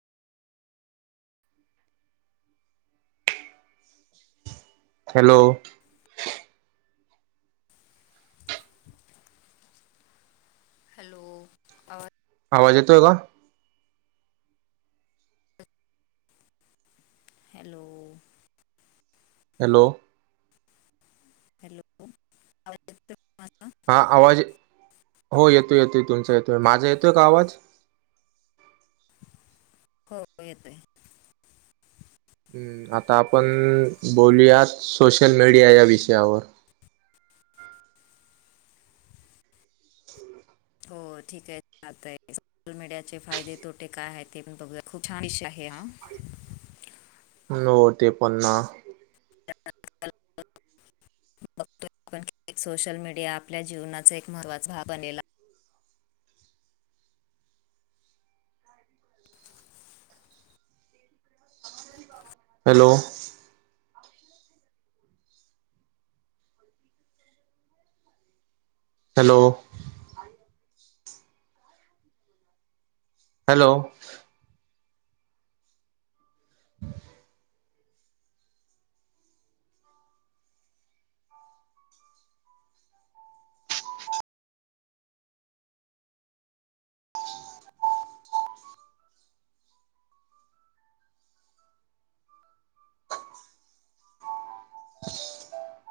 Hello. Hello! आवाज आवाज येतोय का? हॅलो! हॅलो! हॅलो! आवाज येतोय का माझा? हा आवाज, हो येतोय-येतोय, तुमचा येतोय, माझा येतोय का आवाज? हो येतोय. ह्म, आता आपण बोलूयात सोशल मीडिया या विषयावर. हो ठीक आहे, [inaudible] सोशल मीडियाचे फायदे, तोटे काय आहे, ते पण बघूया. खूप छान विषय आहे हा. नों तेपन्न [inaudible] [inaudible] सोशल मीडिया आपल्या जीवनाचा एक महत्वाचा [inaudible] बनेला. हॅलो! हॅलो! हॅलो! [inaudible] [inaudible]